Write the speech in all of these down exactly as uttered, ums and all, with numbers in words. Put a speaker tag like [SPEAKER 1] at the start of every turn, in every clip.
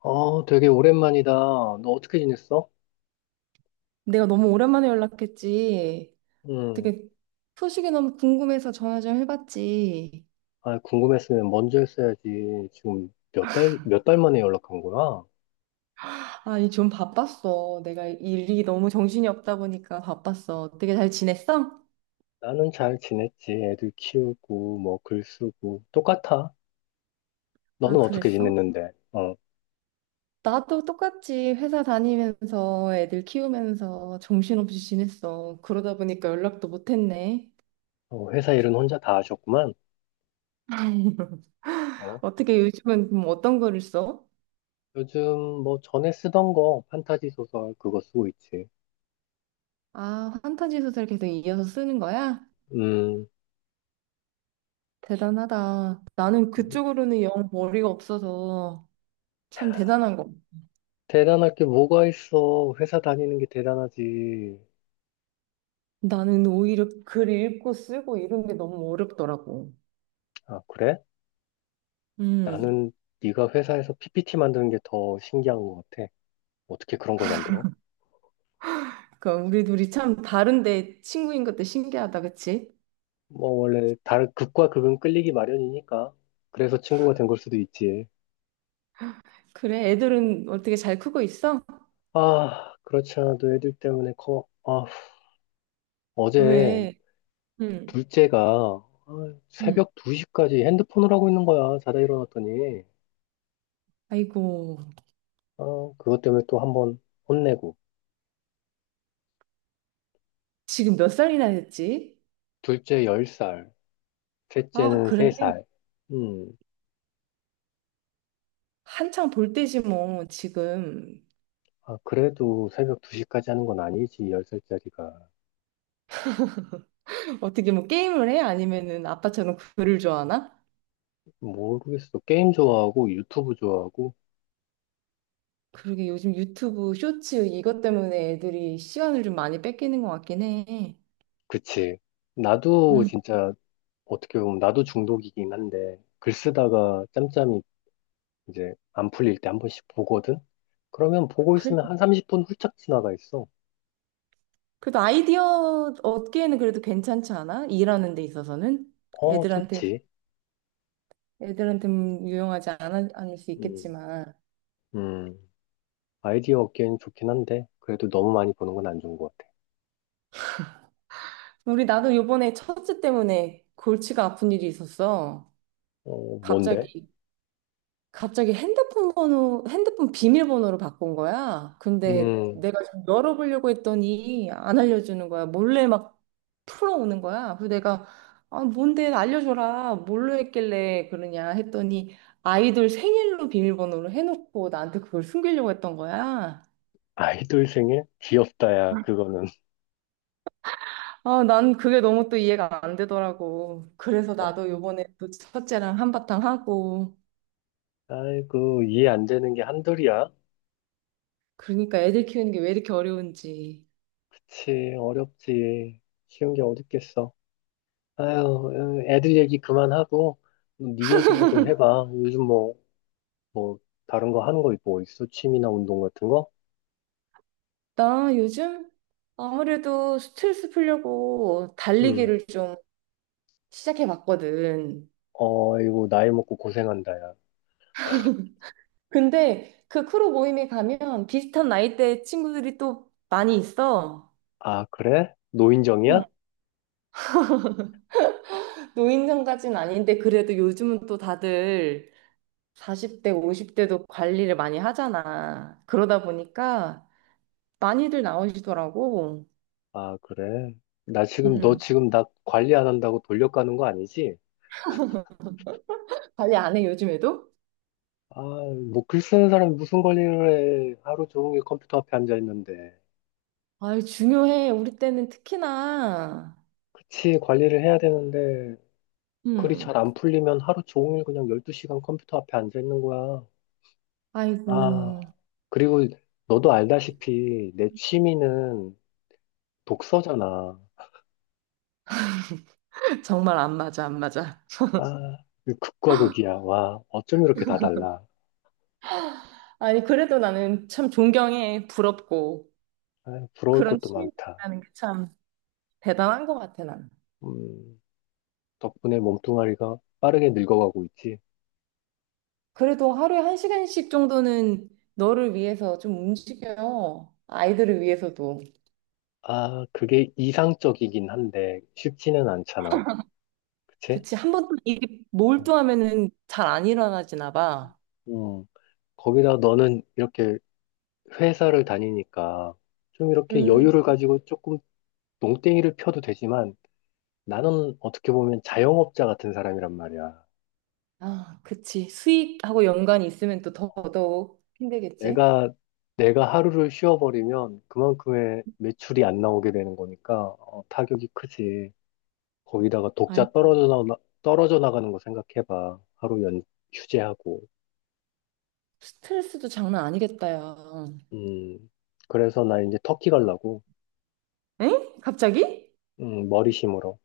[SPEAKER 1] 어, 되게 오랜만이다. 너 어떻게 지냈어?
[SPEAKER 2] 내가 너무 오랜만에 연락했지.
[SPEAKER 1] 응.
[SPEAKER 2] 되게 소식이 너무 궁금해서 전화 좀 해봤지.
[SPEAKER 1] 아, 궁금했으면 먼저 했어야지. 지금 몇 달, 몇 달 만에 연락한 거야?
[SPEAKER 2] 아, 이좀 바빴어. 내가 일이 너무 정신이 없다 보니까 바빴어. 되게 잘 지냈어?
[SPEAKER 1] 나는 잘 지냈지. 애들 키우고, 뭐, 글 쓰고. 똑같아.
[SPEAKER 2] 아,
[SPEAKER 1] 너는 어떻게
[SPEAKER 2] 그랬어?
[SPEAKER 1] 지냈는데? 어,
[SPEAKER 2] 나도 똑같이 회사 다니면서 애들 키우면서 정신없이 지냈어. 그러다 보니까 연락도 못했네.
[SPEAKER 1] 어, 회사 일은 혼자 다 하셨구만. 어,
[SPEAKER 2] 어떻게 요즘은 그럼 어떤 거를 써?
[SPEAKER 1] 요즘 뭐 전에 쓰던 거, 판타지 소설 그거 쓰고 있지.
[SPEAKER 2] 아, 판타지 소설 계속 이어서 쓰는 거야?
[SPEAKER 1] 음,
[SPEAKER 2] 대단하다. 나는 그쪽으로는 영 머리가 없어서. 참 대단한 거.
[SPEAKER 1] 대단할 게 뭐가 있어. 회사 다니는 게 대단하지.
[SPEAKER 2] 나는 오히려 글 읽고 쓰고 이런 게 너무 어렵더라고.
[SPEAKER 1] 아, 그래?
[SPEAKER 2] 음.
[SPEAKER 1] 나는 네가 회사에서 피피티 만드는 게 더 신기한 것 같아. 어떻게 그런 걸 만들어?
[SPEAKER 2] 그러니까 우리 둘이 참 다른데 친구인 것도 신기하다, 그치?
[SPEAKER 1] 뭐 원래 다른 극과 극은 끌리기 마련이니까 그래서 친구가 된 걸 수도 있지.
[SPEAKER 2] 그래, 애들은 어떻게 잘 크고 있어?
[SPEAKER 1] 아, 그렇지 않아도 애들 때문에 커. 아, 어제
[SPEAKER 2] 왜? 음.
[SPEAKER 1] 둘째가 아,
[SPEAKER 2] 음.
[SPEAKER 1] 새벽 두 시까지 핸드폰을 하고 있는 거야. 자다 일어났더니.
[SPEAKER 2] 아이고,
[SPEAKER 1] 아, 그것 때문에 또 한 번 혼내고.
[SPEAKER 2] 지금 몇 살이나 됐지?
[SPEAKER 1] 둘째 열 살,
[SPEAKER 2] 아,
[SPEAKER 1] 셋째는
[SPEAKER 2] 그래.
[SPEAKER 1] 세 살. 음.
[SPEAKER 2] 한창 볼 때지 뭐, 지금.
[SPEAKER 1] 아, 그래도 새벽 두 시까지 하는 건 아니지, 열 살짜리가.
[SPEAKER 2] 어떻게 뭐 게임을 해? 아니면은 아빠처럼 글을 좋아하나?
[SPEAKER 1] 모르겠어. 게임 좋아하고 유튜브 좋아하고.
[SPEAKER 2] 그러게 요즘 유튜브 쇼츠 이것 때문에 애들이 시간을 좀 많이 뺏기는 것 같긴 해.
[SPEAKER 1] 그치. 나도 진짜 어떻게 보면 나도 중독이긴 한데 글 쓰다가 짬짬이 이제 안 풀릴 때 한 번씩 보거든? 그러면 보고
[SPEAKER 2] 그래,
[SPEAKER 1] 있으면 한 삼십 분 훌쩍 지나가 있어.
[SPEAKER 2] 그래도 아이디어 얻기에는 그래도 괜찮지 않아? 일하는 데 있어서는
[SPEAKER 1] 어,
[SPEAKER 2] 애들한테
[SPEAKER 1] 좋지.
[SPEAKER 2] 애들한테 유용하지 않아, 않을 수
[SPEAKER 1] 음,
[SPEAKER 2] 있겠지만
[SPEAKER 1] 음. 아이디어 얻기엔 좋긴 한데 그래도 너무 많이 보는 건 안 좋은 것 같아.
[SPEAKER 2] 우리 나도 요번에 첫째 때문에 골치가 아픈 일이 있었어.
[SPEAKER 1] 어, 뭔데?
[SPEAKER 2] 갑자기 갑자기 핸드폰 번호, 핸드폰 비밀번호로 바꾼 거야. 근데
[SPEAKER 1] 음,
[SPEAKER 2] 내가 좀 열어보려고 했더니 안 알려주는 거야. 몰래 막 풀어오는 거야. 그래서 내가 아, 뭔데 알려줘라. 뭘로 했길래 그러냐 했더니 아이돌 생일로 비밀번호로 해놓고 나한테 그걸 숨기려고 했던 거야.
[SPEAKER 1] 아이돌 생일? 귀엽다야, 그거는.
[SPEAKER 2] 아, 난 그게 너무 또 이해가 안 되더라고. 그래서
[SPEAKER 1] 어,
[SPEAKER 2] 나도 요번에 또 첫째랑 한바탕 하고.
[SPEAKER 1] 아이고, 이해 안 되는 게 한둘이야.
[SPEAKER 2] 그러니까 애들 키우는 게 왜 이렇게 어려운지.
[SPEAKER 1] 그치, 어렵지. 쉬운 게 어딨겠어. 아유, 애들 얘기 그만하고, 뭐 네 얘기나 좀 해봐. 요즘 뭐, 뭐, 다른 거 하는 거 뭐 있어? 취미나 운동 같은 거?
[SPEAKER 2] 나 요즘 아무래도 스트레스 풀려고
[SPEAKER 1] 응.
[SPEAKER 2] 달리기를 좀 시작해 봤거든.
[SPEAKER 1] 어, 이거 나이 먹고 고생한다, 야.
[SPEAKER 2] 근데 그 크루 모임에 가면 비슷한 나이대 친구들이 또 많이 있어.
[SPEAKER 1] 아, 그래? 노인정이야?
[SPEAKER 2] 응. 노인정까지는 아닌데 그래도 요즘은 또 다들 사십 대, 오십 대도 관리를 많이 하잖아. 그러다 보니까 많이들 나오시더라고.
[SPEAKER 1] 아, 그래. 나 지금, 너
[SPEAKER 2] 음.
[SPEAKER 1] 지금 나 관리 안 한다고 돌려가는 거 아니지?
[SPEAKER 2] 관리 안 해, 요즘에도?
[SPEAKER 1] 아, 뭐, 글 쓰는 사람이 무슨 관리를 해. 하루 종일 컴퓨터 앞에 앉아 있는데.
[SPEAKER 2] 아이, 중요해. 우리 때는 특히나.
[SPEAKER 1] 그치, 관리를 해야 되는데. 글이 잘
[SPEAKER 2] 음.
[SPEAKER 1] 안 풀리면 하루 종일 그냥 열두 시간 컴퓨터 앞에 앉아 있는 거야.
[SPEAKER 2] 아이고.
[SPEAKER 1] 아, 그리고 너도 알다시피 내 취미는 독서잖아.
[SPEAKER 2] 정말 안 맞아, 안 맞아.
[SPEAKER 1] 아, 이 극과 극이야. 와, 어쩜 이렇게 다 달라.
[SPEAKER 2] 아니, 그래도 나는 참 존경해, 부럽고.
[SPEAKER 1] 아, 부러울
[SPEAKER 2] 그런
[SPEAKER 1] 것도
[SPEAKER 2] 취미가
[SPEAKER 1] 많다.
[SPEAKER 2] 있다는 게 참 대단한 것 같아, 난.
[SPEAKER 1] 음, 덕분에 몸뚱아리가 빠르게 늙어가고 있지.
[SPEAKER 2] 그래도 하루에 한 시간씩 정도는 너를 위해서 좀 움직여요. 아이들을 위해서도.
[SPEAKER 1] 아, 그게 이상적이긴 한데 쉽지는 않잖아. 그치?
[SPEAKER 2] 그치, 한 번 일이
[SPEAKER 1] 어,
[SPEAKER 2] 몰두하면은 잘 안 일어나지나 봐.
[SPEAKER 1] 음, 거기다 너는 이렇게 회사를 다니니까 좀 이렇게
[SPEAKER 2] 음,
[SPEAKER 1] 여유를 가지고 조금 농땡이를 펴도 되지만 나는 어떻게 보면 자영업자 같은 사람이란 말이야.
[SPEAKER 2] 아, 그치. 수익하고 연관이 있으면 또 더더욱 힘들겠지.
[SPEAKER 1] 내가, 내가 하루를 쉬어버리면 그만큼의 매출이 안 나오게 되는 거니까 어, 타격이 크지. 거기다가
[SPEAKER 2] 아니
[SPEAKER 1] 독자 떨어져 나, 떨어져 나가는 거 생각해봐. 하루 연, 휴재하고.
[SPEAKER 2] 스트레스도 장난 아니겠다, 야.
[SPEAKER 1] 음, 그래서 나 이제 터키 가려고.
[SPEAKER 2] 엥? 갑자기?
[SPEAKER 1] 음, 머리 심으러.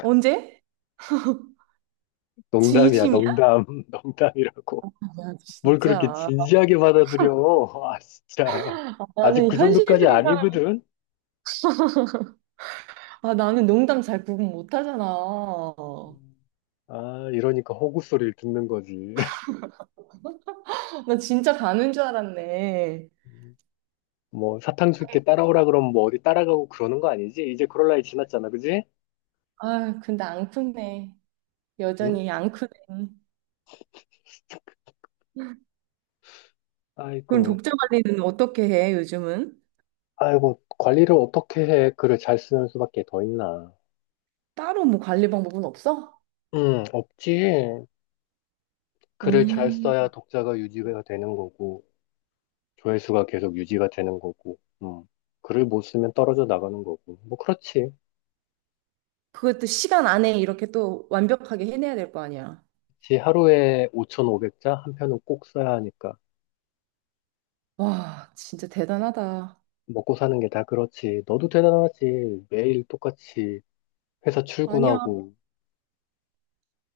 [SPEAKER 2] 언제?
[SPEAKER 1] 농담이야,
[SPEAKER 2] 진심이야?
[SPEAKER 1] 농담, 농담이라고.
[SPEAKER 2] 야,
[SPEAKER 1] 뭘 그렇게
[SPEAKER 2] 진짜.
[SPEAKER 1] 진지하게 받아들여. 아, 진짜.
[SPEAKER 2] 아,
[SPEAKER 1] 아직
[SPEAKER 2] 나는
[SPEAKER 1] 그 정도까지
[SPEAKER 2] 현실적인 사람,
[SPEAKER 1] 아니거든?
[SPEAKER 2] 아, 나는 농담 잘 구분 못 하잖아.
[SPEAKER 1] 아, 이러니까 호구 소리를 듣는 거지.
[SPEAKER 2] 나 진짜 가는 줄 알았네.
[SPEAKER 1] 음. 뭐, 사탕 줄게 따라오라 그러면 뭐 어디 따라가고 그러는 거 아니지? 이제 그럴 나이 지났잖아, 그지?
[SPEAKER 2] 아, 근데 안 크네.
[SPEAKER 1] 응?
[SPEAKER 2] 여전히 안 크네. 그럼
[SPEAKER 1] 아이고,
[SPEAKER 2] 독자 관리는 어떻게 해, 요즘은?
[SPEAKER 1] 아이고, 관리를 어떻게 해? 글을 잘 쓰는 수밖에 더 있나?
[SPEAKER 2] 따로 뭐 관리 방법은 없어?
[SPEAKER 1] 음, 없지. 글을 잘
[SPEAKER 2] 음,
[SPEAKER 1] 써야 독자가 유지가 되는 거고, 조회수가 계속 유지가 되는 거고, 음, 글을 못 쓰면 떨어져 나가는 거고. 뭐, 그렇지.
[SPEAKER 2] 그것도 시간 안에 이렇게 또 완벽하게 해내야 될 거 아니야.
[SPEAKER 1] 지 하루에 오천오백 자 한 편은 꼭 써야 하니까
[SPEAKER 2] 와, 진짜 대단하다.
[SPEAKER 1] 먹고 사는 게 다 그렇지. 너도 대단하지. 매일 똑같이 회사
[SPEAKER 2] 아니야.
[SPEAKER 1] 출근하고.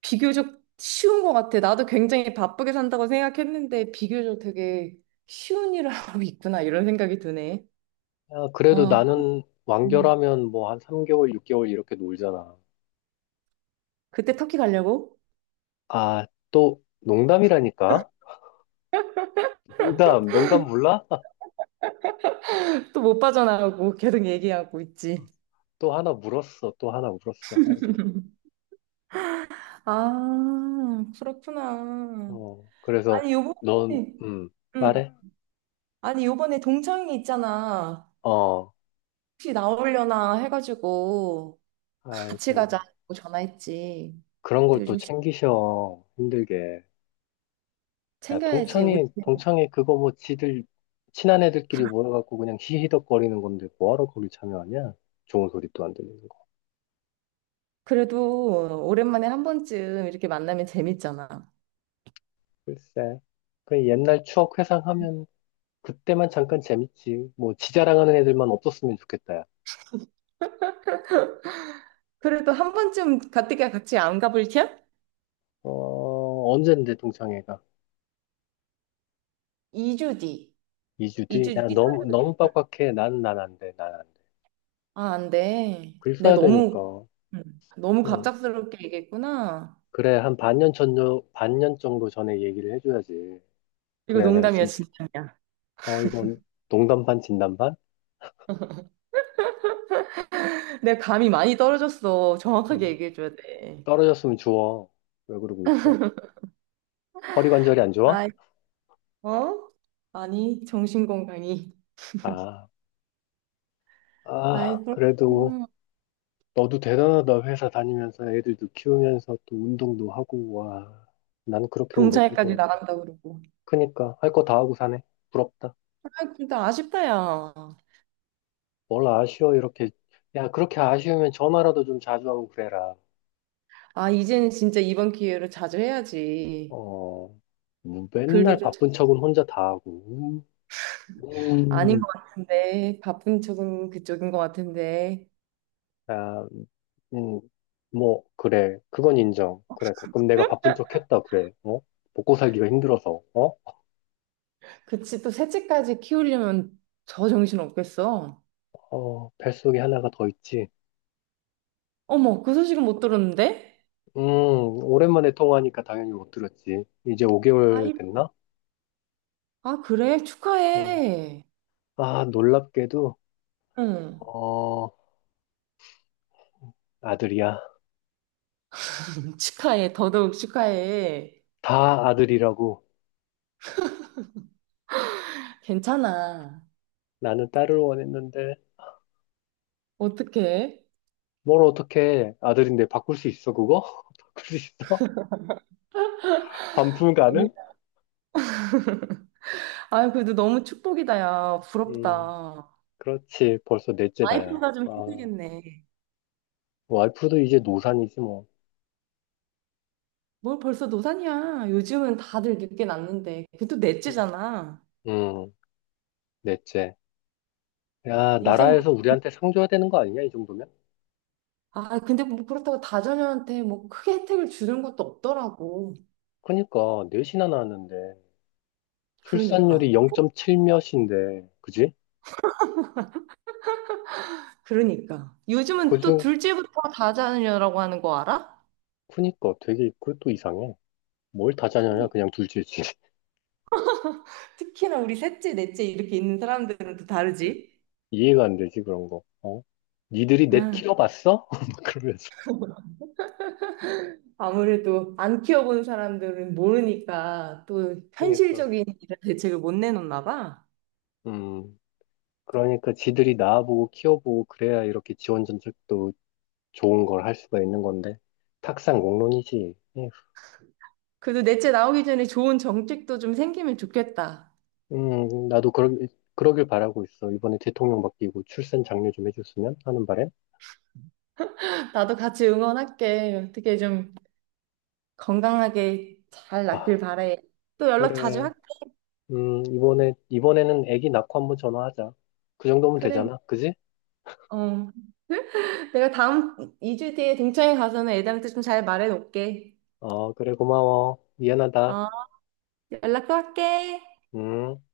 [SPEAKER 2] 비교적 쉬운 것 같아. 나도 굉장히 바쁘게 산다고 생각했는데 비교적 되게 쉬운 일을 하고 있구나 이런 생각이 드네.
[SPEAKER 1] 야, 그래도
[SPEAKER 2] 와,
[SPEAKER 1] 나는
[SPEAKER 2] 음.
[SPEAKER 1] 완결하면 뭐 한 삼 개월, 육 개월 이렇게 놀잖아.
[SPEAKER 2] 그때 터키 가려고?
[SPEAKER 1] 아, 또 농담이라니까? 농담, 농담 몰라?
[SPEAKER 2] 또 못 빠져나가고 계속 얘기하고 있지.
[SPEAKER 1] 또 하나 물었어. 또 하나 물었어. 아이고.
[SPEAKER 2] 아, 그렇구나.
[SPEAKER 1] 어, 그래서
[SPEAKER 2] 아니, 요번에,
[SPEAKER 1] 넌, 음,
[SPEAKER 2] 음.
[SPEAKER 1] 말해?
[SPEAKER 2] 아니, 요번에 동창이 있잖아.
[SPEAKER 1] 어,
[SPEAKER 2] 혹시 나오려나 해가지고 같이
[SPEAKER 1] 아이고.
[SPEAKER 2] 가자고 전화했지.
[SPEAKER 1] 그런
[SPEAKER 2] 근데
[SPEAKER 1] 걸 또
[SPEAKER 2] 요즘 시-
[SPEAKER 1] 챙기셔. 힘들게. 야,
[SPEAKER 2] 챙겨야지. 우리
[SPEAKER 1] 동창회, 동창회 그거 뭐 지들, 친한 애들끼리 모여갖고 그냥 히히덕거리는 건데 뭐하러 거기 참여하냐? 좋은 소리도 안 들리는 거.
[SPEAKER 2] 그래도 오랜만에 한 번쯤 이렇게 만나면 재밌잖아.
[SPEAKER 1] 글쎄. 그 옛날 추억 회상하면 그때만 잠깐 재밌지. 뭐 지 자랑하는 애들만 없었으면 좋겠다, 야.
[SPEAKER 2] 그래도 한 번쯤 가뜩이 같이 안 가볼 티야?
[SPEAKER 1] 어, 언젠데 동창회가?
[SPEAKER 2] 이 주 뒤.
[SPEAKER 1] 이 주 뒤?
[SPEAKER 2] 이 주
[SPEAKER 1] 야,
[SPEAKER 2] 뒤
[SPEAKER 1] 너무, 너무
[SPEAKER 2] 토요일.
[SPEAKER 1] 빡빡해. 난, 난 안 돼. 난 안 돼.
[SPEAKER 2] 아, 안 돼.
[SPEAKER 1] 글
[SPEAKER 2] 내가
[SPEAKER 1] 써야
[SPEAKER 2] 너무,
[SPEAKER 1] 되니까.
[SPEAKER 2] 음, 너무
[SPEAKER 1] 응.
[SPEAKER 2] 갑작스럽게 얘기했구나.
[SPEAKER 1] 그래, 한 반년 전, 반년 정도 전에 얘기를 해줘야지.
[SPEAKER 2] 이거
[SPEAKER 1] 그래야 내가
[SPEAKER 2] 농담이야,
[SPEAKER 1] 준비,
[SPEAKER 2] 진담이야.
[SPEAKER 1] 어, 이건 농담 반, 진담 반?
[SPEAKER 2] 내 감이 많이 떨어졌어. 정확하게 얘기해줘야 돼.
[SPEAKER 1] 떨어졌으면 주워. 왜 그러고 있어? 허리 관절이 안 좋아?
[SPEAKER 2] 아이, 어? 아니, 정신건강이.
[SPEAKER 1] 아,
[SPEAKER 2] 아이,
[SPEAKER 1] 아, 그래도
[SPEAKER 2] 그렇구나.
[SPEAKER 1] 너도 대단하다. 회사 다니면서 애들도 키우면서 또 운동도 하고, 와. 난 그렇게는 못 할
[SPEAKER 2] 동창회까지
[SPEAKER 1] 것 같아.
[SPEAKER 2] 나간다 그러고.
[SPEAKER 1] 그니까, 할 거 다 하고 사네. 부럽다.
[SPEAKER 2] 아, 근데 아쉽다, 야.
[SPEAKER 1] 뭘 아쉬워, 이렇게. 야, 그렇게 아쉬우면 전화라도 좀 자주 하고 그래라.
[SPEAKER 2] 아, 이제는 진짜 이번 기회로 자주 해야지.
[SPEAKER 1] 어, 뭐
[SPEAKER 2] 글도
[SPEAKER 1] 맨날
[SPEAKER 2] 좀 잘-
[SPEAKER 1] 바쁜 척은 혼자 다 하고.
[SPEAKER 2] 아닌
[SPEAKER 1] 음.
[SPEAKER 2] 것 같은데 바쁜 쪽은 그쪽인 것 같은데
[SPEAKER 1] 아, 음, 뭐, 그래. 그건 인정. 그래. 가끔 내가 바쁜 척 했다. 그래. 어? 먹고 살기가 힘들어서. 어?
[SPEAKER 2] 그치 또 셋째까지 키우려면 저 정신 없겠어.
[SPEAKER 1] 어, 뱃속에 하나가 더 있지.
[SPEAKER 2] 어머, 그 소식은 못 들었는데.
[SPEAKER 1] 음, 오랜만에 통화하니까 당연히 못 들었지. 이제
[SPEAKER 2] 아,
[SPEAKER 1] 오 개월
[SPEAKER 2] 이-
[SPEAKER 1] 됐나?
[SPEAKER 2] 아, 그래,
[SPEAKER 1] 어.
[SPEAKER 2] 축하해.
[SPEAKER 1] 아, 놀랍게도,
[SPEAKER 2] 응,
[SPEAKER 1] 어, 아들이야.
[SPEAKER 2] 축하해, 더더욱 축하해.
[SPEAKER 1] 다 아들이라고.
[SPEAKER 2] 괜찮아.
[SPEAKER 1] 나는 딸을 원했는데,
[SPEAKER 2] 어떡해.
[SPEAKER 1] 뭘 어떻게 아들인데 바꿀 수 있어, 그거? 바꿀 수 있어? 반품
[SPEAKER 2] 아니
[SPEAKER 1] 가능?
[SPEAKER 2] 아, 그래도 너무 축복이다, 야,
[SPEAKER 1] 음,
[SPEAKER 2] 부럽다.
[SPEAKER 1] 그렇지. 벌써 넷째 다야.
[SPEAKER 2] 와이프가 좀
[SPEAKER 1] 아.
[SPEAKER 2] 힘들겠네.
[SPEAKER 1] 와이프도 이제 노산이지 뭐.
[SPEAKER 2] 뭘 벌써 노산이야, 요즘은 다들 늦게 낳는데. 그것도 넷째잖아.
[SPEAKER 1] 음, 넷째. 야,
[SPEAKER 2] 이제 뭐,
[SPEAKER 1] 나라에서 우리한테 상 줘야 되는 거 아니냐, 이 정도면?
[SPEAKER 2] 아, 근데 뭐 그렇다고 다자녀한테 뭐 크게 혜택을 주는 것도 없더라고.
[SPEAKER 1] 그니까, 넷이나 낳았는데,
[SPEAKER 2] 그러니까.
[SPEAKER 1] 출산율이 영 점 칠 몇인데, 그지?
[SPEAKER 2] 그러니까. 요즘은 또
[SPEAKER 1] 그중,
[SPEAKER 2] 둘째부터 다자녀라고 하는 거 알아?
[SPEAKER 1] 그니까 되게, 그것도 이상해. 뭘 다자냐냐,
[SPEAKER 2] 그러니
[SPEAKER 1] 그냥 둘째지.
[SPEAKER 2] 특히나 우리 셋째, 넷째 이렇게 있는 사람들은 또 다르지.
[SPEAKER 1] 이해가 안 되지, 그런 거. 어? 니들이 넷
[SPEAKER 2] 아,
[SPEAKER 1] 키워봤어? 막 그러면서.
[SPEAKER 2] 아무래도 안 키워본 사람들은 모르니까 또
[SPEAKER 1] 그니까,
[SPEAKER 2] 현실적인 이런 대책을 못 내놓나 봐.
[SPEAKER 1] 음, 그러니까 지들이 낳아보고 키워보고, 그래야 이렇게 지원 정책도 좋은 걸 할 수가 있는 건데, 탁상공론이지.
[SPEAKER 2] 그래도 넷째 나오기 전에 좋은 정책도 좀 생기면 좋겠다.
[SPEAKER 1] 음, 나도 그러, 그러길 바라고 있어. 이번에 대통령 바뀌고 출산 장려 좀 해줬으면 하는 바람.
[SPEAKER 2] 나도 같이 응원할게. 어떻게 좀 건강하게 잘 낫길
[SPEAKER 1] 아,
[SPEAKER 2] 바래. 또 연락 자주
[SPEAKER 1] 그래.
[SPEAKER 2] 할게.
[SPEAKER 1] 음, 이번에, 이번에는 애기 낳고 한번 전화하자. 그 정도면
[SPEAKER 2] 그래.
[SPEAKER 1] 되잖아. 그지?
[SPEAKER 2] 어. 내가 다음 이 주 뒤에 등촌에 가서는 애들한테 좀 잘 말해 놓을게.
[SPEAKER 1] 어, 그래, 고마워. 미안하다.
[SPEAKER 2] 어, 연락 또 할게.
[SPEAKER 1] 음.